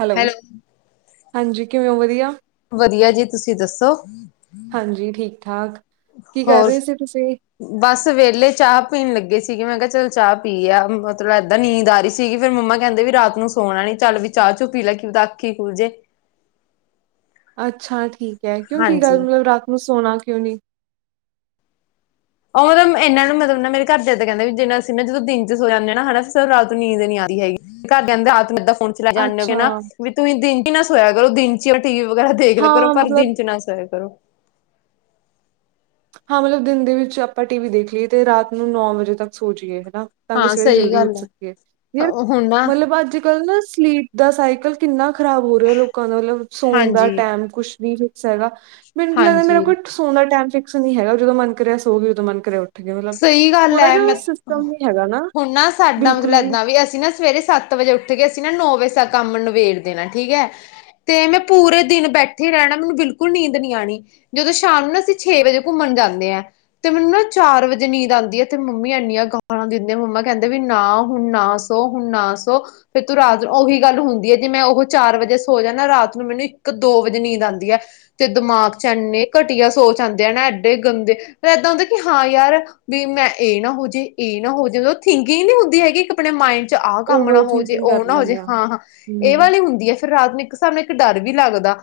Hello ਹਾਂਜੀ ਕਿਵੇਂ ਓ ਵਦੀਆ। ਵਦੀਆ ਜੀ ਤੁਸੀਂ ਦੱਸੋ? ਹਾਂਜੀ, ਠੀਕ-ਠਾਕ ਕੀ ਕਰ ਹੋਰ ਰੇ ਸੀ ਤੁਸੀਂ? ਬਸ ਵੇਲੇ ਚਾਂ ਪੀਨ ਲੱਗੇ ਸੀਗੇ ਮੈਂ ਕਿਆ ਚਲ ਚਾਂ ਪੀ ਆ ਮਤਲਬ ਏਦਾਂ ਨੀਂਦ ਆ ਰੀ ਸੀਗੀ ਫੇਰ ਮੰਮਾ ਕੈਔਦੇ ਵੀ ਰਾਤ ਨੂੰ ਸੋਨਾ ਨੀ ਚੱਲ ਵੀ ਚਾਂ ਚੁ ਪੀ ਲੈ ਕਿ ਪਤਾ ਅੱਖੀ ਖੁਲ ਜੇ। ਅੱਛਾ, ਠੀਕ ਐ ਕਿਉਂ ਕੀ ਹਾਂਜੀ ਗੱਲ ਮਤਲਬ ਰਾਤ ਨੂੰ ਸੋਨਾ ਕਿਉਂ ਨੀ? ਓ ਮਤਲਬ ਐਨਾਂ ਨੂੰ ਮਤਲਬ ਨਾ ਮੇਰੇ ਘਰ ਦੇ ਐਦਾ ਕੈਂਦੇ ਜਿਨਾ ਅਸੀ ਨਾ ਜਦੋਂ ਦਿਨ ਚ ਸੋ ਜਾਂਦੇ ਆਨਾ ਸਰ ਰਾਤ ਨੂੰ ਨੀਂਦ ਨੀ ਆਂਦੀ ਹੈਗੀ‌। ਘਰ ਕੈਂਦੇ ਹੱਥ ਲਗਾ ਫੋਨ ਚਲਾਈ ਜਾਨ ਓਗੇ ਅੱਛਾ, ਨਾ ਵੀ ਤੁਸੀਂ ਦਿਨ ਚ ਈ ਨਾ ਸੋਇਆ ਕਰੋ ਦਿਨ ਚਲ ਟੀ ਵੀ ਵਗੈਰਾ ਦੇਖ ਲਿਆ ਕਰੋ ਹਾਂ ਪਰ ਮਤਲਬ ਦਿਨ ਚ ਨਾ ਸੋਇਆ ਕਰੋ। ਹਾਂ ਮਤਲਬ ਦਿਨ ਦੇ ਵਿੱਚ ਆਪਾਂ ਟੀ ਵੀ ਦੇਖ ਲਈਏ ਤੇ ਰਾਤ ਨੂੰ ਨੌ ਵਜੇ ਤੱਕ ਸੋ ਜੀਏ ਹੈਨਾ। ਤਾਂ ਕਿ ਹਾਂ ਸਵੇਰੇ ਸਹੀ ਜਲਦੀ ਗੱਲ ਉੱਠ ਸਕੀਏ ਹੈ ਯਾਰ ਹੁਣ ਨਾ ਮਤਲਬ ਆੱਜ-ਕੱਲ੍ਹ ਨਾ ਸਲੀਪ ਦਾ ਸਾਈਕਲ ਕਿੰਨਾ ਖ਼ਰਾਬ ਹੋ ਰਿਆ ਲੋਕਾਂ ਦਾ ਮਤਲਬ ਸੋਨ ਦਾ ਹਾਂਜੀ ਟੈਮ ਕੁਛ ਵੀ ਫਿਕਸ ਹੈਗਾ। ਮੈਨੂੰ ਤੇ ਲਗਦਾ ਮੇਰਾ ਹਾਂਜੀ ਕੋਈ ਸੋਨ ਦਾ ਟੈਮ ਫਿਕਸ ਨੀ ਹੈਗਾ ਜਦੋਂ ਮਨ ਕਰਿਆ ਸੋਗੀ ਉਦੋਂ ਮਨ ਕਰਿਆ ਗਈ ਮਤਲਬ ਸਈ ਗੱਲ ਥੋੜਾ ਐ ਜਿਹਾ ਮੈਂ ਸਿਸਟਮ ਨੀ ਹੈਗਾ ਹੁਨ ਨਾ ਸਾਡਾ ਮਤਲਬ ਏਦਾਂ ਵੀ ਅਸੀਂ ਨਾ ਸਵੇਰੇ ਸੱਤ ਵਜੇ ਉੱਠ ਕੇ ਅਸੀਂ ਨਾ ਨੌ ਵਜੇ ਤਕ ਕੰਮ ਨਵੇਰ ਦੇਨਾ ਠੀਕ ਐ। ਤੇ ਮੈਂ ਪੂਰੇ ਦਿਨ ਬੈਠੇ ਰੈਨਾ ਮੈਨੂੰ ਬਿਲਕੁਲ ਨੀਂਦ ਨੀ ਆਨੀ। ਜਦੋਂ ਸ਼ਾਮ ਨੂੰ ਨਾ ਅਸੀਂ ਛੇ ਵਜੇ ਘੁੰਮਣ ਜਾਂਦੇ ਹਾਂ, ਤੇ ਮੈਨੂੰ ਨਾ ਚਾਰ ਵਜੇ ਜੇ ਨੀਂਦ ਆਂਦੀ ਏ ਤੇ ਮੰਮੀ ਇੰਨੀਆਂ ਗਾਲਾਂ ਦਿੰਦੇ ਆ। ਮੰਮਾ ਕਹਿੰਦੇ ਵੀ ਨਾ ਹੁਣ ਨਾ ਸੋ ਹੁਣ ਨਾ ਸੋ ਫਿਰ ਤੂੰ ਰਾਤ ਨੂੰ ਉਹੀ ਗੱਲ ਹੁੰਦੀ ਹੈ ਜੇ ਮੈਂ ਉਹ ਚਾਰ ਵਜੇ ਸੋ ਜਾ ਨਾ ਰਾਤ ਨੂੰ ਮੈਨੂੰ ਇੱਕ ਦੋ ਵਜੇ ਨੀਂਦ ਆਉਂਦੀ ਹੈ। ਤੇ ਦਿਮਾਗ ਚ ਇੰਨੇ ਘਟੀਆ ਸੋਚ ਆਂਦੇ ਆ ਨਾ, ਐਡੇ ਗੰਦੇ, ਫਿਰ ਏਦਾ ਹੁੰਦਾ ਕਿ ਹਾਂ ਯਾਰ ਵੀ ਮੈਂ ਏਹ ਨਾ ਹੋਜੇ, ਇਹ ਨਾ ਹੋ ਜਵੇ। ਓਹ ਥਿੰਕਿੰਗ ਨੀ ਹੁੰਦੀ ਹੈਗੀ ਆਪਣੇ ਮਾਇੰਡ ਚ ਆਹ ਕੰਮ ਨਾ ਓਵਰ ਹੋ ਜੇ, ਥਿੰਕਿੰਗ ਕਰ ਓਹ ਨਾ ਹੋ ਜੇ। ਲੈਂਦੇ ਹਾਂ ਹਾਂ-ਹਾਂ ਏਹ ਹਮ ਵਾਲੀ ਹੁੰਦੀ ਹੈ ਫਿਰ ਰਾਤ ਨੂੰ ਇੱਕ ਸਾਨੂੰ ਇੱਕ ਡਰ ਵੀ ਲੱਗਦਾ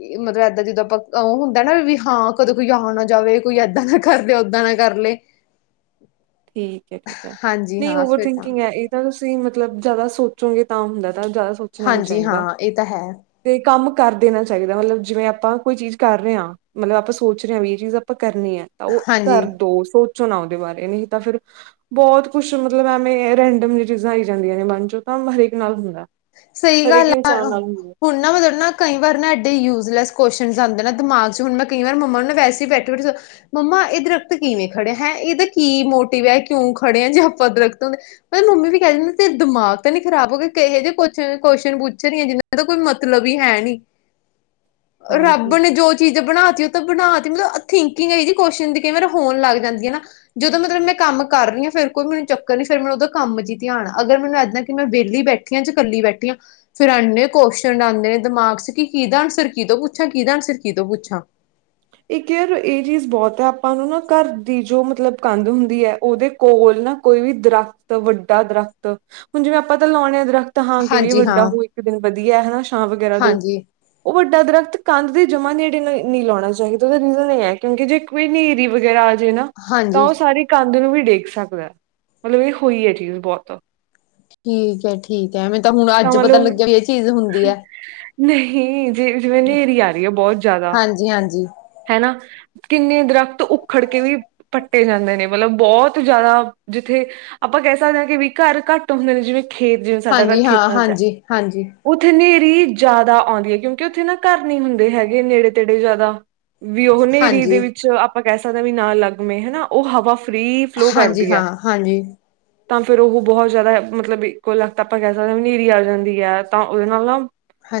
ਏ ਮਤਲਬ ਏਦਾਂ ਜਿੱਦਾਂ ਆਪਾਂ ਔਂ ਹੁੰਦੈ ਨਾ ਵੀ ਹਾਂ ਕਦੇ ਕੋਈ ਆ ਨਾ ਜਾਵੇ ਕੋਈ ਏਦਾਂ ਦਾ ਕਰਦੇ ਓਦਾਂ ਨਾ ਕਰ ਲਏ ਠੀਕ ਹੈ-ਠੀਕ ਹੈ, ਹਾਂਜੀ ਨਹੀਂ ਹਾਂ ਓਵਰ ਫਿਰ ਤਾਂ ਥਿੰਕਿੰਗ ਹੈ, ਇਹ। ਜਦ ਤੁਸੀਂ, ਮਤਲਬ, ਜਾਦਾ ਸੋਚੋਗੇ ਤਾਂ ਹੁੰਦਾ ਤਾਂ ਜਾਦਾ ਸੋਚਨਾ ਨੀ ਹਾਂਜੀ ਹਾਂ ਚਾਹੀਦਾ। ਇਹ ਤਾਂ ਹੈ ਤੇ ਕੰਮ ਕਰ ਦੇਨਾ ਚਾਹੀਦਾ, ਮਤਲਬ ਜਿਵੇਂ ਆਪਾਂ ਕੋਈ ਚੀਜ ਕਰ ਰਹੇ ਹਾਂ ਮਤਲਬ ਆਪਾਂ ਸੋਚ ਰਹੇ ਹਾਂ ਵੀ ਏਹ ਚੀਜ਼ ਆਪਾਂ ਕਰਨੀ ਹੈ ਤਾਂ ਉਹ ਕਰ ਹਾਂਜੀ ਦੋ, ਸੋਚੋ ਨਾ ਉਹਦੇ ਬਾਰੇ। ਨਹੀਂ? ਤਾਂ ਫਿਰ ਬੋਤ ਕੁਛ ਮਤਲਬ ਐਵੇਂ ਰੈਂਡਮ ਜੀ ਚੀਜ਼ਾਂ ਆਈ ਜਾਂਦੀਆਂ ਨੇ ਮਨ 'ਚ, ਤਾਂ ਹਰੇਕ ਨਾਲ ਹੁੰਦਾ। ਸਈ ਹਰੇਕ ਗੱਲ ਐ, ਇਨਸਾਨ ਨਾਲ ਹੁੰਦਾ ਹੁਣ ਨਾ ਮਤਲਬ ਨਾ ਕਈ ਵਾਰ ਨਾ ਐਡੇ ਯੂਜ਼ਲੈਸ ਕੋਸ਼ਨਸ ਆਂਦੇ ਨਾ ਦਿਮਾਗ 'ਚ। ਹੁਣ ਮੈਂ ਕਈ ਵਾਰ ਮੰਮਾ ਨੂੰ ਨਾ ਵੈਸੇ ਬੈਠੇ-ਬੈਠੇ ਮੰਮਾ, ਏਹ ਦਰਖਤ ਕਿਵੇਂ ਖੜਿਆ ਹੈ? ਇਹਦਾ ਕੀ ਮੋਟਿਵ ਹੈ? ਕਿਉਂ ਖੜੇ ਆ? ਜੇ ਆਪਾਂ ਦਰਖਤ ਮੈਨ ਮੰਮੀ ਵੀ ਕਹੈ ਦਿੰਦੀ ਤੇਰੇ ਦਿਮਾਗ ਤੇ ਨੀ ਖਰਾਬ ਹੋ ਗੱਯਾ [unintelligible] ਕੁਛ ਵੀ ਕੋਸ਼ਨ ਪੁੱਛ ਰਹੀ ਜਿਹਨਾਂ ਦਾ ਕੋਈ ਮਤਲਬ ਹੀ ਹੈ ਨਹੀ। ਹਾਂ ਠੀਕ ਰੱਬ ਹੈ। ਨੇ ਜੋ ਚੀਜ ਬਣਾ ਤੀ ਓ ਤੇ ਬਣਾ ਤੀ। ਮਲਬ ਥਿੰਕਿੰਗ ਏਈ ਜੀ ਕੋਸ਼ਨ ਦੀ ਕਈ ਵਰ ਹੋਣ ਲੱਗ ਜਾਂਦੀ ਏ ਨਾ ਜਦੋਂ ਮਤਲਬ ਮੈਂ ਕੰਮ ਕਰ ਰਈ ਆਂ ਫ਼ੇਰ ਕੋਈ ਮੈਨੂੰ ਚੱਕਰ ਨਈ ਫੇਰ ਮਨ ਓਦਰ ਕੰਮ ਇਚ ਈ ਧਿਆਨ ਏ। ਅਗਰ ਮੈਨੂੰ ਏਦਾਂ ਈ ਕਿ ਮੈਂ ਵੇਲੀ ਬੈਠੀ ਆਂ ਜਾ ਕੱਲੀ ਬੈਠੀ ਆਂ ਫੇਰ ਐਨੇ ਕੋਸ਼ਨਡ ਆਂਦੇ ਨੇ ਦਮਾਗ ਚ ਕਿ ਕਿਦਾ ਆਂਸਰ ਕੀਤੋ ਪੁੱਛਾਂ ਕਿਦਾ ਆਂਸਰ ਕਿਤੋਂ ਪੁੱਛਾਂ ਇਕ ਯਰ ਏਹ ਚੀਜ਼ ਬੋਤ ਹੈ ਆਪਾਂ ਨੂੰ ਨਾ ਘਰ ਦੀ ਜੋ ਮਤਲਬ ਕੰਦ ਹੁੰਦੀ ਹੈ ਓਹਦੇ ਕੋਲ ਨਾ ਕੋਈ ਵੀ ਦਰੱਖਤ, ਵੱਡਾ ਦਰਖਤ, ਹੁਣ ਜਿਵੇਂ ਆਪਾਂ ਤਾਂ ਲੋਣੇ ਆ ਦਰਖਤ ਤਾਂ ਹਾਂ ਕਿ ਵੀ ਹਾਂਜੀ ਹਾਂ ਵੱਡਾ ਹੋ ਇੱਕ ਦਿਨ ਵਦੀਆ ਹੈ ਛਾਂ ਵਗੈਰਾ ਦੂ ਹਾਂਜੀ ਓਹ ਵੱਡਾ ਦਰਖਤ ਕੰਧ ਦੇ ਜਮਾ ਨੇੜੇ ਨਈ ਲੋਣਾ ਚਾਈਦਾ ਤੇ ਉਹਦੇ ਤੇ ਰੀਜ਼ਨ ਇਹ ਹੈਗਾ ਕਿਉਂਕਿ, ਜੇ ਕੋਈ ਵੀ ਨੇਰ੍ਹੀ ਵਗੈਰਾ ਆਜੇ ਨਾ, ਤਾਂ ਹਾਂਜੀ ਉਹ ਸਾਰੀ ਕੰਧ ਨੂੰ ਵੀ ਡੇਗ ਸਕਦਾ। ਮਤਲਬ ਇਹ ਹੋਈ ਏ ਚੀਜ਼ ਬਹੁਤ। ਠੀਕ ਐ, ਠੀਕ ਐ। ਮੈਨੂੰ ਤਾਂ ਹੁਣ ਅੱਜ ਪਤਾ ਲੱਗਿਆ ਵੀ ਇਹ ਚੀਜ਼ ਹੁੰਦੀ ਐ। ਨਹੀਂ ਜੇ ਜਿਵੇਂ ਨ੍ਹੇਰੀ ਆ ਰਹੀ ਐ ਬਹੁਤ ਜ਼ਾਦਾ ਜੀ ਹਾਂਜੀ। ਹੈਨਾ। ਕਿੰਨੇ ਦਰਖਤ ਉਖੜ ਕੇ ਵੀ ਪੱਟੇ ਜਾਂਦੇ ਨੇ। ਮਤਲਬ ਬਹੁਤ ਜ਼ਿਆਦਾ ਜਿੱਥੇ ਆਪਾਂ ਕਹਿ ਸਕਦੇ ਆ ਕਿ ਵੀ, ਘਰ ਘੱਟ ਹੁੰਦੇ ਨੇ ਜਿਵੇਂ ਖੇਤ, ਜਿਵੇਂ ਸਾਡਾ ਘਰ ਹਾਂਜੀ ਹਾਂ ਖੇਤਾਂ 'ਚ ਐ। ਹਾਂਜੀ ਹਾਂਜੀ ਉੱਥੇ ਨ੍ਹੇਰੀ ਜ਼ਾਦਾ ਆਉਂਦੀ ਆ। ਕਿਉਂਕਿ ਉੱਥੇ ਨਾ ਘਰ ਨਹੀਂ ਹੁੰਦੇ ਹੈਗੇ ਨੇੜੇ- ਤੇੜੇ ਜ਼ਾਦਾ। ਵੀ ਉਹ ਨ੍ਹੇਰੀ ਦੇ ਹਾਂਜੀ ਵਿੱਚ ਆਪਾਂ ਕਹਿ ਸਕਦੇ ਆ ਵੀ ਨਾ ਲੱਗਵੇ ਹਨਾ। ਉਹ ਹਵਾ ਫ੍ਰੀ ਫਲੋ ਹਾਂਜੀ ਕਰਦੀ ਏ ਹਾਂ ਹਾਂਜੀ ਤਾਂ ਫੇੇਰ ਓਹ ਬਹੁਤ ਜ਼ਿਆਦਾ ਮਤਲਬ ਕੋ ਇੱਕੋ ਤਲਕ ਆਪਾਂ ਕੈਹ ਸਕਦੇ ਹਾਂ ਵੀ ਹਨੇਰੀ ਆ ਜਾਂਦੀ ਹੈ ਤਾਂ ਓਹਦੇ ਨਾਲ ਨਾ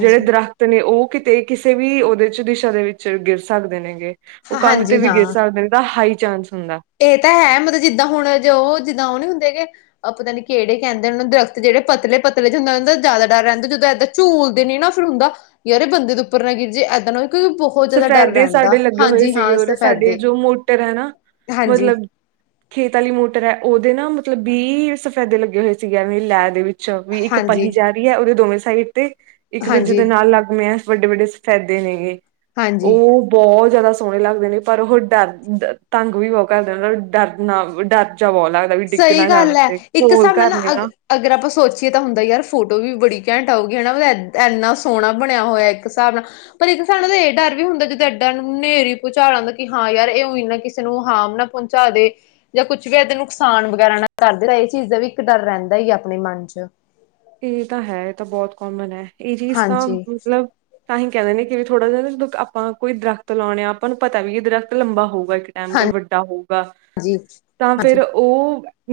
ਜੇੜੇ ਦਰਖਤ ਨੇ ਓਹ ਕਿਤੇ ਕਿਸੇ ਵੀ ਓਦੇ ਚ ਦਿਸ਼ਾ ਦੇ ਵਿੱਚ ਗਿਰ ਸਕਦੇ ਨੇਗੇ ਉਹ ਕੰਦ ਤੇ ਹਾਂਜੀ ਵੀ ਗਿਰ ਸਕਦੇ ਨੇ ਤਾਂ ਹਾਈ ਚਾਂਸ ਹੁੰਦਾ ਏਹ ਤਾਂ ਹੈ ਮਤਲਬ ਜਿੱਦਾਂ ਹੁਣ ਜੋ ਜਿੱਦਾਂ ਓਹ ਨੀ ਹੁੰਦੇ ਹੈਗੇ ਆ ਪਤਾ ਨੀ ਕੇੜੇ ਕੈਂਦੇ ਓਨੂੰ ਦਰਖਤ ਜੇੜੇ ਪਤਲੇ ਪਤਲੇ ਜੇ ਹੁੰਦੇ ਓਦਾ ਜਾਦਾ ਡਰ ਰੈਂਦਾ ਜਦੋਂ ਇੱਦਾਂ ਝੂਲਦੇ ਨੇ ਨਾ ਫਿਰ ਹੁੰਦਾ ਯਾਰ ਏ ਬੰਦੇ ਦੇ ਉੱਪਰ ਨਾ ਗਿਰਜੇ ਏਦਾਂ ਨਾ ਹੋਏ ਕੋਈ ਬੋ ਸਫੈਦੇ ਸਾਡੇ ਲੱਗੇ ਹੋਏ ਸੀਗੇ ਉਰੇ ਸਾਡੇ ਸਫੈਦੇ ਜੋ ਮੋਟਰ ਹੈ ਨਾ, ਹਾਂਜੀ ਮਤਲਬ ਖੇਤ ਆਲੀ ਮੋਟਰ ਹੈ ਓਦੇ ਨਾ ਮਤਲਬ ਬੀ ਸਫੈਦੇ ਲੱਗੇ ਹੋਏ ਸੀਗੇ ਐਂਵੇ ਲੈ ਦੇ ਵਿੱਚ ਛਾ ਵੀ ਇੱਕ ਹਾਂਜੀ ਪਹੀ ਜਾ ਰਹੀ ਹੈ ਓਦੇ ਦੋਵੇਂ ਸਾਈਡ ਤੇ ਇੱਕ ਦੂਜੇ ਹਾਂਜੀ ਦੇ ਨਾਲ ਲੱਗ ਮਿਆ ਵੱਡੇ-ਵੱਡੇ ਸਫੈਦੇ ਨੇਗੇ ਹਾਂਜੀ ਬੋਹਤ ਜ਼ਾਦਾ ਸੋਣੇ ਲੱਗਦੇ ਨੇ ਪਰ ਓਹੋ ਡਰ ਤੰਗ ਵੀ ਬਹੋ ਕਰਦੇ ਨੇ ਬਈ ਡਰ ਨਾ ਡਰ ਜਾ ਬਹੋ ਲੱਗਦਾ ਏ ਵੀ ਡਿੱਗ ਸਹੀ ਨਾ ਜਾਣ ਗੱਲ ਹੈ ਉਤੇ ਇੱਕ ਕੋਲ ਹਿਸਾਬ ਨਾਲ ਘਰ ਨੇ ਅਗ ਨਾ ਅਗਰ ਆਪਾਂ ਸੋਚੀਏ ਤਾਂ ਹੁੰਦੈ ਯਾਰ ਫੋਟੋ ਵੀ ਬੜੀ ਕੈਂਟ ਆਊਗੀ, ਹੈਨਾ। ਏਦ ਏਨਾ ਸੋਹਣਾ ਬਣਿਆ ਹੋਇਆ ਇੱਕ ਹਿਸਾਬ ਨਾਲ ਪਰ ਇੱਕ ਸਾਨੂੰ ਇਦਾ ਏ ਡਰ ਵੀ ਹੁੰਦਾ ਜਦ ਐਡਾ ਨੂੰ ਨੇਰੀ ਭੁਚਾਲ ਆਂਦਾ ਕਿ ਹਾਂ ਯਾਰ ਏ ਉਂ ਈ ਨਾ ਕਿਸੇ ਨੂੰ ਹਾਰਮ ਨਾ ਪਹੁੰਚ ਚਾ ਦੇ ਯਾਂ ਕੁੱਛ ਵੀ ਐ ਤੇਨੂੰ ਨੁਕਸਾਨ ਵਗੈਰਾ ਨਾ ਕਰਦੇ ਐਈ ਚੀਜ਼ ਦਾ ਵੀ ਇੱਕ ਡਰ ਰੈਂਦਾ ਈ ਆ ਅਪਣੇ ਮਨ 'ਚ ਏ ਤਾਂ ਹੈ ਏ ਤਾਂ ਬੋਤ ਕੋਮਨ ਐ। ਏ ਚੀਜ਼ ਤਾਂ ਹਾਂਜੀ ਮਤਲਬ ਤਾਂਹੀ ਕੈਂਦੇ ਨੇ ਕਿ ਵੀ ਥੋੜ੍ਹਾ ਜੇਆ ਨਾ ਜਦੋਂ ਆਪਾਂ ਕੋਈ ਦਰਖਤ ਲੌਣੇ ਆ ਆਪਾਂ ਨੂੰ ਪਤਾ ਵੀ ਐ ਦਰਖਤ ਲੰਬਾ ਹੋਊਗਾ ਇੱਕ ਟਾਈਮ ਤੇ ਈ ਵੱਡਾ ਹੋਊਗਾ ਹਾਂਜੀ ਤਾਂ ਫੇਰ ਹਾਂਜੀ ਓ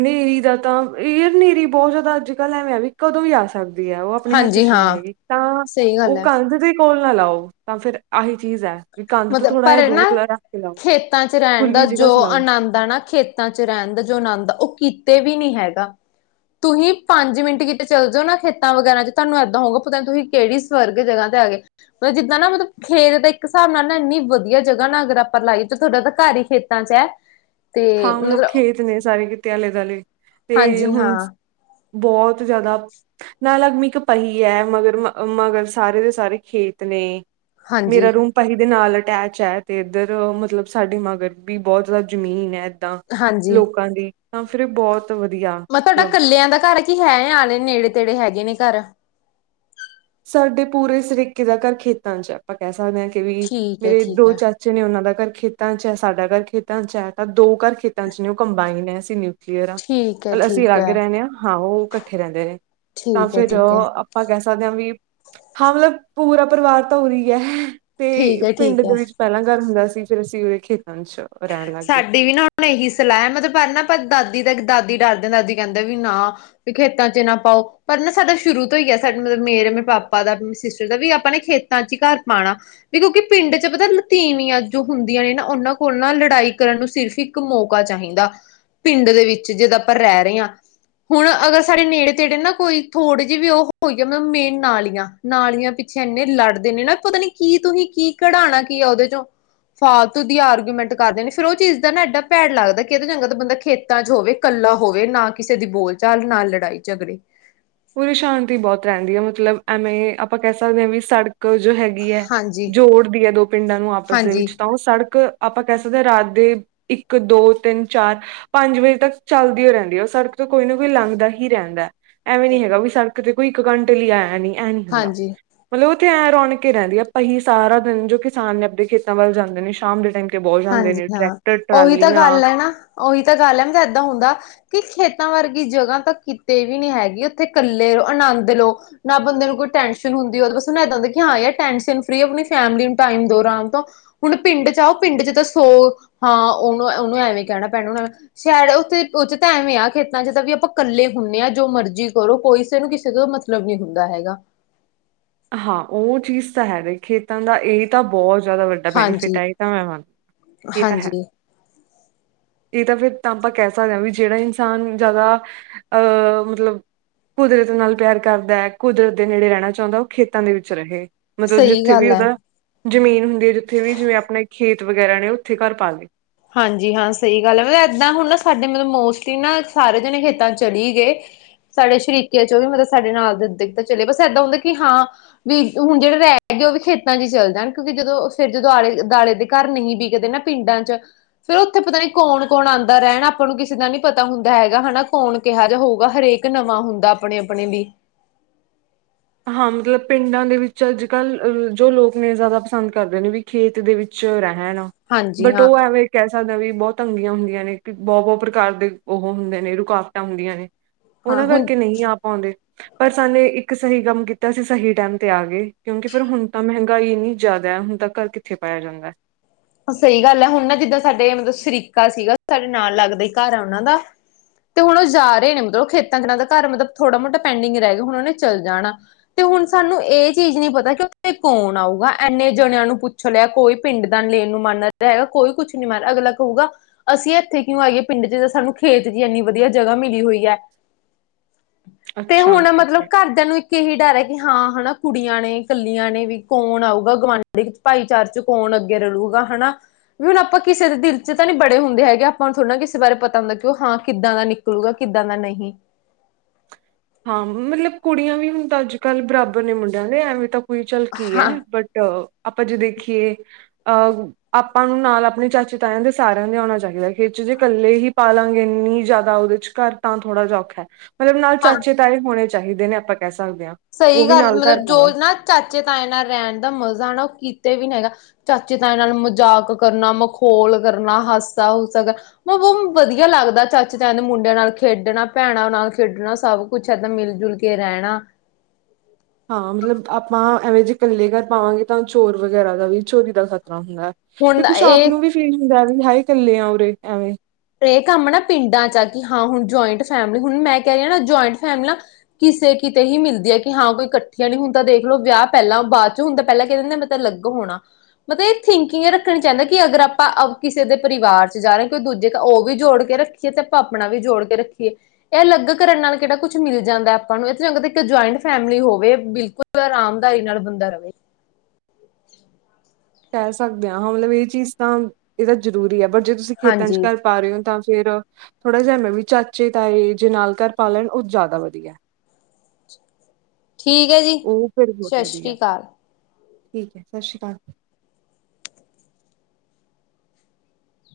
ਨੇਰੀ ਦਾ ਤਾਂ ਏ ਐ ਨੇਰੀ ਬੋਤ ਜਾਦਾ ਅੱਜ ਕਾੱਲ ਐਵੇਂ ਆ ਵੀ ਕਦੋਂ ਵੀ ਆ ਸਕਦ ਦੇ ਆ ਵਾ ਅਪਣੇ ਹੱਥ ਹਾਂਜੀ 'ਚ ਨੀ ਹਾਂ ਹੈਗੇ ਤਾਂ ਵਾਂ ਸਹੀ ਗੱਲ ਓ ਹੈ ਕੰਧ ਜੇ ਕੋਲ ਨਾ ਲਾਓ ਤਾਂ ਫੇਰ ਆਹੀ ਚੀਜ ਐ। ਮਤਬ ਪਰ ਨਾ ਖੇਤਾਂ 'ਚ ਰੈਂਣ ਦਾ ਖੁੱਲੀ ਜੋ ਜਗ੍ਹਾ 'ਚ ਲਾਓ ਆਨੰਦ ਦਾ ਨਾ ਖੇਤਾਂ 'ਚ ਰੈਣ ਦਾ ਜੋ ਆਨੰਦ ਓ ਕੀਤੇ ਵੀ ਨੀ ਹੈਗਾ। ਤੁੰਹੀ ਪੰਜ ਮਿੰਟ ਕਿਤੇ ਚੱਲ ਜਾਓ ਨਾ ਖੇਤਾਂ ਵਗੈਰਾ 'ਚ ਤਾਂਨੂੰ ਐਦਾਂ ਹੋਊਗਾ ਪਤਾ ਨੀ ਤੁਹੀ ਕੇੜੀ ਸਵਰਗ ਜਗ੍ਹਾ ਤੇ ਆ ਗੇ ਓ ਜਿੱਦਾਂ ਨਾ ਮਤਬ ਖੇਤ ਦੇ ਇੱਕ ਸਾਬ ਨਾਲ ਐਨੀ ਵਧੀਆ ਜਗਾ ਨਾ ਅਗਰ ਆਪਾਂ ਲਾਈਏ ਤੇ ਤੁਆਡਾ ਤਾਂ ਘਾਰ ਈ ਖੇਤਾਂ 'ਚ ਐ। ਹਾਂ ਮਤਲਬ ਖੇਤ ਨੇ ਸਾਰੇ ਕਿਤੇ ਆਲੇ ਦੁਆਲੇ ਤੇ ਹਾਂਜੀ ਹਾਂ ਹੁਣ ਬੋਤ ਜਾਦਾ ਨਾਲ ਅਗਮੀ ਕ ਪਈ ਐ ਮਗਰ ਮ ਅ ਮਗਰ ਸਾਰੇ ਦੇ ਸਾਰੇ ਖੇਤ ਨੇ। ਹਾਂਜੀ ਮੇਰਾ ਰੂਮ ਤਹੀ ਦੇ ਨਾਲ ਅਟੈਚ ਐ ਤੇ ਏੱਧਰ ਮਤਲਬ ਸਾਡੇ ਮਗਰ ਬੀ ਬੋਤ ਜਾਦਾ ਜ਼ਮੀਨ ਐ ਤਾਂ ਹਾਂਜੀ ਲੋਕਾਂ ਦੀ ਤਾਂ ਫਿਰ ਬੋਤ ਵਧੀਆ ਮੈਂ ਤੁਆਡਾ ਮਤਲਬ ਕੱਲੇਆਂ ਦਾ ਘਾਰ ਐ ਕਿ ਹੈ ਆਲੇ ਨੇੜੇ ਤੇੜੇ ਹੈਗੇ ਨੇ ਘਰ? ਸਾਡੇ ਪੂਰੇ ਸਰੀਕੇ ਦਾ ਘਰ ਖੇਤਾਂ 'ਚ ਐ। ਆਪਾਂ ਕੈ ਸਕਦੇ ਆਂ ਕਿ ਵੀ ਠੀਕ ਹੈ ਮੇਰੇ ਠੀਕ ਦੋ ਹੈ। ਚਾ ਚੇ ਨੇ ਓਨਾਂ ਦਾ ਘਰ ਖੇਤਾਂ ਇੱਚ ਐ, ਸਾਡਾ ਘਰ ਖੇਤਾਂ ਇੱਚ ਐ ਤਾਂ ਦੋ ਘਰ ਖੇਤਾਂ 'ਚ ਨੇ ਓ ਕੰਬਾਈਨ ਨੇ ਅਸੀ ਨਿਊ ਕਲੀਅਰ ਆਂ ਠੀਕ ਹੈ ਤੇ ਅਸੀ ਠੀਕ ਅਲੱਗ ਹੈ ਰੈਣੇ ਆਂ। ਹਾਂ ਓ ਕੱਠੇ ਰੈਂਦੇ ਨੇ ਤਾਂ ਠੀਕ ਹੈ ਫੇਰ ਠੀਕ ਹੈ ਅ ਅਪ ਪਾਂ ਕੈ ਸਕਦੇ ਆਂ ਵੀ ਹਾਂ ਮਤਲਬ ਪੂਰਾ ਪਰਿਵਾਰ ਤਾਂ ਉਰਹੀ ਗਿਆ ਤੇ ਠੀਕ ਹੈ ਪਿੰਡ ਠੀਕ ਦੇ ਹੈ। ਵਿੱਚ ਪੈਲਾਂ ਘਰ ਹੁੰਦਾ ਸੀ ਫੇਰ ਉਸੀ ਉਰੇ ਖੇਤਾਂ 'ਚ ਰਹਿਣ ਲੱਗ ਗਏ ਸਾਡੀ ਵੀ ਨਾ ਮੇ ਏਹੀ ਸਲਾ ਐ ਮਤਲਬ ਪਰ ਨਾ ਪਰ ਦਾਦੀ ਤੇੱਕ ਦਾਦੀ ਡਰ ਦੇ ਦਾਦੀ ਕੈਂਦੇ ਵੀ ਨਾ ਵੀ ਖੇਤਾਂ ਏਚ ਨਾ ਪਾਓ ਪਰ ਨਾ ਸਾਡਾ ਸ਼ੁਰੂ ਤੋਂ ਈ ਐ ਸਾਡ ਮ ਮ ਮੇਰੇ ਵੀ ਪਾਪਾ ਦਾ ਸਿਸਟਰ ਦਾ ਵੀ ਆਪਾਂ ਨੇ ਖੇ ਤਾਂ 'ਚ ਘਾਰ ਪਾਣਾ ਵੀ ਕਿਉਂਕਿ ਪਿੰਡ 'ਚ ਪਤਾ ਨ ਤੀਵੀਆਂ ਜੋ ਹੁੰਦੀਆਂ ਨੇ ਨਾ ਓਨਾਂ ਓ ਨਾ ਲੜਾਈ ਕਰਨ ਨੂੰ ਸਿਰਫ ਇੱਕ ਮੌਕਾ ਚਾਹੀਂਦਾ ਪਿੰਡ ਦੇ ਵਿੱਚ ਜਦ ਆਪਾਂ ਰਹਿ ਰੇ ਆਂ ਹੁਣ ਅਗਰ ਸਾਡੇ ਨੇੜੇ-ਤੇੜੇ ਨਾ ਕੋਈ ਥੋੜ੍ਹੇ ਜੀ ਵੀ ਓ ਹੋਈ ਏ ਮਤਬ ਮੇਨ ਨਾਲੀਆਂ ਨਾਲੀਆਂ ਪਿੱਛੇ ਏਨੇ ਲੜਦੇ ਨੇ ਨਾ ਪਤਾ ਨੀ ਕੀ ਤੁਹੀ ਕੀ ਕਢਾਣਾ ਕੀ ਆ ਓਦੇ 'ਚੋਂ ਫਾਲਤੂ ਦੀ ਆਰ ਗੁਮੈਂਟ ਕਰਦੇ ਨੇ ਫੇਰ ਓ ਚੀਜ਼ ਦਾ ਨਾ ਐਡਾ ਭੈੜ ਲੱਗਦੈ ਕਿ ਇਦੇ ਨਾ ਚੰਗਾ ਤਾਂ ਬੰਦਾ ਖੇਤਾਂ 'ਚ ਹੋਵੇ ਕੱਲਾ ਹੋਵੇ ਨਾ ਕਿਸੇ ਦੀ ਬੋਲ ਚਾਲ ਨਾ ਲੜਾਈ ਝਗੜੇ ਪੂਰੀ ਸ਼ਾਂਤੀ ਬੋਤ ਰੈਂਦੀ ਏ ਮਤਲਬ ਐਵੇਂ ਈ ਏ ਆਪਾਂ ਕੈ ਸਕਦੇ ਆਂ ਵੀ ਸੜ ਕ ਜੋ ਹੈਗੀ ਐ ਹਾਂਜੀ ਜੋੜਦੀ ਐ ਦੋ ਪਿੰਡਾਂ ਨੂੰ ਆਪਸ ਦੇ ਹਾਂਜੀ ਵਿੱਚ ਤਾਂ ਓ ਸੜਕ ਆਪਾਂ ਕੈ ਸਕਦੇ ਆਂ ਰਾਤ ਦੇ ਇੱਕ, ਦੋ, ਤਿੰਨ, ਚਾਰ ਪੰਜ ਵਜੇ ਤੱਕ ਚੱਲਦੀਓ ਰੈਂਦੀ ਐ। ਓ ਸੜਕ ਤੋਂ ਕੋਈ ਨਾ ਕੋਈ ਲੰਘਦਾ ਹੀ ਰਹਿੰਦੈ ਐਵੇਂ ਨੀ ਹੈਗਾ ਵੀ ਸੜਕ ਤੇ ਕੋਈ ਇੱਕ ਘੰਟੇ ਲਈ ਆਇਆ ਨੀ ਐਹ ਨੀ ਹੁੰਦਾ। ਹਾਂਜੀ ਮਤਲਬ ਉੱਥੇ ਐਂ ਰੌਣਕ ਈ ਰੈਂਦੀ ਐ ਆਪਾਂ ਹੀ ਸਾਰਾ ਦਿਨ ਜੋ ਕਿਸਾਨ ਨੇ ਆਪਣੇ ਖੇਤਾਂ ਵੱਲ ਜਾਂਦੇ ਨੇ ਸ਼ਾਮ ਦੇ ਟਾਈਮ ਤੇ ਬਹੁਤ ਜਾਂਦੇ ਹਾਂਜੀ ਨੇ ਹਾਂ ਟਰੈਕਟਰ ਓਹੀ ਤਾਂ ਟਰਾਲੀਆਂ ਗੱਲ ਐ ਨਾ, ਓਹੀ ਤਾਂ ਗੱਲ ਐ ਮ ਤਾਂ ਐਦਾਂ ਹੁੰਦਾ ਕਿ ਖੇਤਾਂ ਵਰਗੀ ਜਗ੍ਹਾ ਤਾਂ ਕਿਤੇ ਵੀ ਨੀਂ ਹੈਗੀ ਏੱਥੇ ਕੱਲੇ ਆਨੰਦ ਲੋ। ਨਾ ਬੰਦੇ ਨੂੰ ਕੋਈ ਟੈਨਸ਼ਨ ਹੁੰਦੀ [unintelligible] ਐਦਾਂ ਦੇ ਕਯੋਂ ਆਏ ਆ ਟੈਂਸ਼ਨ ਫ੍ਰੀ ਆਪਣੀ ਫੈਮਲੀ ਨੂੰ ਟਾਈਮ ਦੋ ਆਰਾਮ ਤੋਂ ਹੁਣ ਪਿੰਡ 'ਚ ਆਓ ਪਿੰਡ 'ਚ ਤਾਂ ਸੌ ਹਾਂ ਓਨੂੰ ਓਨੂੰ ਐਵੇਂ ਕੈਣਾ ਪੈਣਾ ਓ ਸ਼ਹਿਡੋ ਉੱਥੇ, ਉੱਥੇ ਤਾਂ ਐਵੇਂ ਆ ਖੇਤਾਂ ਚ ਤਾਂ ਵੀ ਆਪਾਂ ਕੱਲੇ ਹੁੰਦੇ ਹਾਂ ਜੋ ਮਰਜ਼ੀ ਕਰੋ ਕੋਈੇ ਕਿਸੇ ਨੂੰ ਕਿਸੇ ਤੋਂ ਮਤ ਪਲੱਬੁ ਹੁੰਦਾ ਹੈਗਾ ਹਾਂ, ਓਹ ਚੀਜ਼ ਤਾਂ ਹੈਵੇ ਖੇਤਾਂ ਦਾ ਇਹ ਇਹ ਤਾਂ ਬੋਤ ਜ਼ਿਆਦਾ ਵੱਡਾ ਬੈਨੀਫਿਟ ਹਾਂਜੀ ਹੈ ਇਹ ਤਾਂ ਮੈਂ ਮੰਨ, ਇਹ ਤਾਂ ਹੈ। ਹਾਂਜੀ ਇਹ ਤਾਂ ਫਿਰ ਤਾਂਪਾ ਕਹਿ ਸਕਦੇ ਹਾਂ ਵੀ ਜਿਹੜਾ ਇਨਸਾਨ ਜ਼ਾਦਾ ਅਹ, ਮਤਲਬ ਕੁਦਰਤ ਨਾਲ ਪਿਆਰ ਕਰਦਾ ਕੁਦਰਤ ਦੇ ਨੇੜੇ ਰਹਿਣਾ ਚਾਹੁੰਦਾ ਓਹ। ਖੇਤਾਂ ਦੇ ਵਿੱਚ ਰਹੇ, ਮਤਲਬ ਸਹੀ ਜਿੱਥੇ ਵੀ ਗੱਲ ਹੈ ਉਦਾ। ਜ਼ਮੀਨ ਹੁੰਦੀ ਹੈ ਜਿੱਥੇ ਵੀ ਜਿਵੇਂ ਆਪਣੇ ਖੇਤ ਵਗੈਰਾ ਨੇ ਉੱਥੇ ਘਰ ਪਾ ਗੇ ਹਾਂਜੀ ਹਾਂ ਸਈ ਗੱਲ ਏ ਮਤਲਬ ਇੱਦਾਂ ਹੁਣ ਨਾ ਸਾਡੇ ਮਤਲਬ ਮੋਸਟਲੀ ਨਾ ਸਾਰੇ ਜਣੇ ਖੇਤਾਂ ਚਲੀ ਗਏ। ਸਾਡੇ ਸ਼ਰੀਕੇ ਚ ਓਹ ਵੀ ਮਤਲਬ ਸਾਡੇ ਨਾਲ ਦਿਖਦਾ ਚਲੇ ਬਸ ਇੱਦਾਂ ਹੁੰਦਾ ਕਿ ਹਾਂ। ਵੀ ਹੁਣ ਜਿਹੜੇ ਰਹਿ ਗਏ ਓਹ ਵੀ ਖੇਤਾਂ ਚ ਹੀ ਚੱਲ ਜਾਣ ਕਿਉਂਕਿ ਜਦੋਂ ਫਿਰ ਜਦੋਂ ਆਲੇ-ਦਾਲੇ ਦੇ ਘਰ ਨਹੀਂ ਵਿਕਦੇ ਨਾ ਪਿੰਡਾਂ ਚ ਫੇਰ ਉੱਥੇ ਪਤਾ ਨੀ ਕੌਣ-ਕੌਣ ਆਂਦਾ ਰਹਿਣ ਆਪਾਂ ਨੂੰ ਕਿਸੇ ਦਾ ਨੀ ਪਤਾ ਹੁੰਦਾ ਹੈਗਾ ਹਨਾ ਕੌਣ ਕਿਹਾ ਜਾ ਹੋਊਗਾ ਹਰੇਕ ਨਵਾਂ ਹੁੰਦਾ ਆਪਣੇ-ਆਪਣੇ ਵੀ ਹਾਂ ਮਤਲਬ ਪਿੰਡਾਂ ਦੇ ਵਿੱਚ ਅੱਜ-ਕੱਲ੍ਹ ਜੋ ਲੋਕ ਨੇ ਜ਼ਾਦਾ ਪਸੰਦ ਕਰਦੇ ਨੇ ਵੀ ਖੇਤ ਦੇ ਵਿੱਚ ਰਹਿਣ ਹਾਂਜੀ ਬਟ ਹਾਂ ਓਹ ਐਵੇਂ ਕੈਸਾ ਦੇ ਵੀ ਬੋਤ ਤੰਗੀਆਂ ਹੁੰਦੀਆਂ ਨੇ ਬੋਹਤ ਪ੍ਰਕਾਰ ਦੇ ਓਹ ਹੁੰਦੇ ਨੇ ਰੁਕਾਵਟਾਂ ਹੁੰਦੀਆਂ ਨੇ। ਹਾਂ ਉਹਨਾਂ ਹੁਣ ਕਰਕੇ ਨਹੀਂ ਆ ਪਾਉਂਦੇ, ਪਰ ਸਾਨੇ ਇੱਕ ਸਈ ਕੰਮ ਕੀਤਾ ਅਸੀਂ ਸਈ ਟਾਈਮ ਤੇ ਆ ਗਏ। ਕਿਉਂਕਿ ਫਿਰ ਹੁਣ ਤਾਂ ਮਹਿੰਗਾਈ ਇੰਨੀ ਜ਼ਾਦਾ ਹੁਣ ਤਾਂ ਘਰ ਕਿੱਥੇ ਪਾਇਆ ਜਾਂਦਾ ਹੈ। ਸਈ ਗੱਲ ਏ ਹੁਣ ਨਾ ਜਿੱਦਾਂ ਸਾਡੇ ਮਤਲਬ ਸ਼ਰੀਕਾ ਸੀਗਾ ਸਾਡੇ ਨਾਲ ਲੱਗਦੇ ਘਰ ਆ ਉਹਨਾਂ ਦਾ। ਤੇ ਹੁਣ ਓਹ ਜਾ ਰਹੇ ਨੇ ਮਤਲਬ ਓਹ ਖੇਤਾਂ ਦੇ ਨਾਲ ਦਾ ਘਰ ਮਤਲਬ ਥੋੜਾ-ਮੋਟਾ ਪੈਂਡਿੰਗ ਰਹਿ ਗਏ ਹੁਣ ਓਨੇ ਚੱਲ ਜਾਣਾ। ਤੋ ਹੁਣ ਸਾਨੂੰ ਇਹ ਚੀਜ਼ ਨੀ ਪਤਾ ਕਿ ਉੱਥੇ ਕੌਣ ਆਊਗਾ ਇੰਨੇ ਜਣਿਆਂ ਨੂੰ ਪੁੱਛ ਲਿਆ ਕੋਈ ਪਿੰਡ ਦਾ ਲੇਪ। ਐਨੂੰ ਮਨ ਨਾ ਤਾਂ ਹੈਗਾ ਕੋਈ ਕੁਛ ਨੀ ਮਨ ਅਗਲਾ ਕਹੂਗਾ ਅਸੀਂ ਇੱਥੇ ਕਿਉਂ ਆਈਏ ਪਿੰਡ ਚ ਸਾਨੂੰ ਖੇਤ ਚ ਇਨੀ ਵਧੀਆ ਜਗ੍ਹਾ ਮਿਲੀ ਹੋਈ ਏ। ਤੇ ਅੱਛਾ ਹੁਣ ਠੀਕ ਮਤਲਬ ਹੈ। ਕਰਦਿਆਂ ਨੂੰ ਇੱਕ ਇਹੀ ਡਰ ਹੈ ਕਿ ਹਾਂ ਹਨਾ ਕੁੜੀਆਂ ਨੇ ਕੱਲੀਆਂ ਨੇ ਵੀ ਕੌਣ ਆਊਗਾ ਗੁਆਂਢੀ? ਭਾਈਚਾਰ ਚ ਕੌਣ ਅੱਗੇ ਰਲੂਗਾ ਹਨਾ? ਵੀ ਹੁਣ ਆਪਾਂ ਕਿਸੇ ਦੇ ਦਿਲ ਚ ਤਾਂ ਨਈਂ ਵੜੇ ਹੁੰਦੇ ਹੈਗੇ ਆਪਾਂ ਨੂੰ ਥੋੜ੍ਹਾ ਨਾ ਕਿਸੇ ਬਾਰੇ ਪਤਾ ਹੁੰਦਾ ਕਿ ਹਾਂ ਕਿੱਦਾਂ ਦਾ ਨੀ। ਹੋਊਗਾ ਕਿੱਦਾਂ ਦਾ ਨਈ। ਹਾਂ ਮਤਲਬ ਕੁੜੀਆਂ ਵੀ ਹੁਣ ਤਾਂ ਅੱਜ-ਕੱਲ੍ਹ ਬਰਾਬਰ ਨੇ ਮੁੰਡਿਆਂ ਦੇ ਐਵੇਂ ਤਾਂ। ਫਿਊਚਲ ਕੀ ਹੈ, ਹਾਂ ਬਟ ਆਪਾਂ ਜੋ ਦੇਖੀਏ ਆਂ। ਆਪਾਂ ਨੂੰ ਨਾਲ ਆਪਣੇ ਚਾਚੇ-ਤਾਇਆਂ ਦੇ ਸਾਰਿਆਂ ਨੇ ਆਉਣਾ ਚਾਹੀਦਾ ਖਿੱਚ ਜੇ ਕੱਲੇ ਹੀ ਪਾਲਾਂਗੇ ਇੰਨੀ ਜ਼ਿਆਦਾ ਓਹਦੇ ਚ। ਘਰ ਤਾਂ ਥੋੜ੍ਹਾ ਜਾ ਔਖਾ ਏ, ਮਤਲਬ ਨਾਲ ਹਾਂ ਚਾਚੇ-ਤਾਏ ਹੋਣੇ ਚਾਹੀਦੇ ਨੇ ਆਪਾਂ ਕਹਿ ਸਕਦੇ ਹਾਂ। ਉਹ ਸਈ ਵੀ ਗੱਲ ਨਾਲ ਘਰ ਮਤਲਬ ਜੋ ਪਾਉਣ ਨਾ ਚਾਚੇ-ਤਾਏ ਨਾਲ ਰਹਿਣ ਦਾ ਮਜ਼ਾ ਨਾ ਓਹ ਕਿਤੇ ਵੀ ਨੀ ਹੈਗਾ। ਚਾਚੇ-ਤਾਏ ਨਾਲ ਮਜ਼ਾਕ ਕਰਨਾ ਮਖੌਲ ਕਰਨਾ ਹਾਸਾ ਹੁਸਾ ਅਗਰ ਓਹ ਵੁਮ ਵਧੀਆ ਲੱਗਦਾ ਚਾਚੇ-ਤਾਏ ਮੁੰਡਿਆਂ ਨਾਲ ਖੇਡਣਾ ਭੈਣਾਂ ਨਾਲ ਖੇਡਣਾ ਸਭ ਕੁਝ ਐਦਾਂ ਮਿਲ-ਜੁਲ ਕੇ ਰਹਿਣਾ। ਜ [inaudible] ਹਾਂ ਮਤਲਬ ਆਪਾਂ ਐਵੇਂ ਜੇ ਕੱਲੇ ਘਰ ਪਾਵਾਂਗੇ ਤਾਂ ਚੋਰ-ਵਗੈਰਾ ਦਾ ਵੀ ਚੋਰੀ ਦਾ ਖ਼ਤਰਾ ਹੁੰਦਾ ਏ। ਹੁਣ ਤੇ ਕੁਝ ਆਪ ਇਹ ਨੂੰ ਵੀ ਫੀਲ ਹੁੰਦਾ ਏ ਹਾਏ ਕੱਲੇ ਆਂ ਉਰੇ ਐਵੇਂ। ਇਹ ਕੰਮ ਨਾ ਪਿੰਡਾਂ ਜਾਕੀ ਹਾਂ ਹੁਣ ਜੁਆਇੰਟ ਫੈਮਿਲੀ, ਹੁਣ ਮੈਂ ਕਹਿ ਰਿ ਨਾ ਜੁਆਇੰਟ ਫੈਮਲ ਨਾ। ਕਿਸੇ ਕਿਤੇ ਈ ਮਿਲਦੀ ਐ ਕਿ ਹਾਂ ਕੋਈ ਇਕੱਠੀਆਂ ਨੀ ਹੁਣ ਤਾਂ ਦੇਖ ਲਓ ਵਿਆਹ ਪੈਲਾਂ ਬਾਅਦ ਚੋ ਹੁੰਦਾ ਪੈਲਾਂ ਕਹਿ ਦਿੰਦੇ ਮ- ਤ ਲੱਗ ਹੋਣਾ। ਮਤ ਇਹ ਥਿੰਕਿੰਗ ਏ ਰੱਖਣੀ ਚਾਈਦਾ ਕਿ ਅਗਰ ਆਪਾਂ ਅਬ ਕਿਸੇ ਦੇ ਪਰਿਵਾਰ ਚ ਜਾਰੇ ਕੋਈ ਦੂਜੇ ਓਹ ਵੀ ਜੋੜ ਕੇ ਰੱਖੀਏ ਤੇ ਆਪਾਂ ਆਪਣਾ ਵੀ ਜੋੜ ਕੇ ਰੱਖੀਏ। ਐ ਅਲੱਗ ਕਰਨ ਨਾਲ ਕੇੜਾ ਕੁੱਛ ਮਿਲ ਜਾਂਦਾ ਐ ਆਪਾਂ ਨੂੰ ਏਥੋਂ ਚੰਗਾ ਇੱਕ ਜੁਆਇੰਟ ਫੈਮਿਲੀ ਹੋਵੇ ਬਿਲਕੁਲ। ਆਰਾਮਦਾਈ ਨਾਲ ਬੰਦਾ ਰਵੇ। ਕਹਿ ਸਕਦੇ ਆਂ ਹਾਂ ਮਲਬ ਏ ਚੀਜ਼ ਤਾਂ ਏਦਾ ਜ਼ਰੂਰੀ ਐ, ਪਰ ਜੇ ਤੁਸੀਂ ਖੇਤਾਂ' ਚ ਹਾਂਜੀ ਘਰ- ਪਾ ਰੇ ਓ ਤਾਂ ਫੇਰ ਥੋੜਾ ਜਿਆ ਮੈਂ ਵੀ, ਚਾਚੇ ਤਾਏ ਜੇ ਨਾਲ ਘਰ ਪਾ ਲੈਣ ਓ ਜਾਦਾ ਵਧੀਆ। ਠੀਕ ਐ ਜੀ। ਓ ਫੇਰ ਬੋਤ ਸਤਿ ਸ੍ਰੀ ਵਧੀਆ ਅਕਾਲ ਠੀਕ ਐ। ਸ਼ਸ਼ਰੀ ਕਾਲ।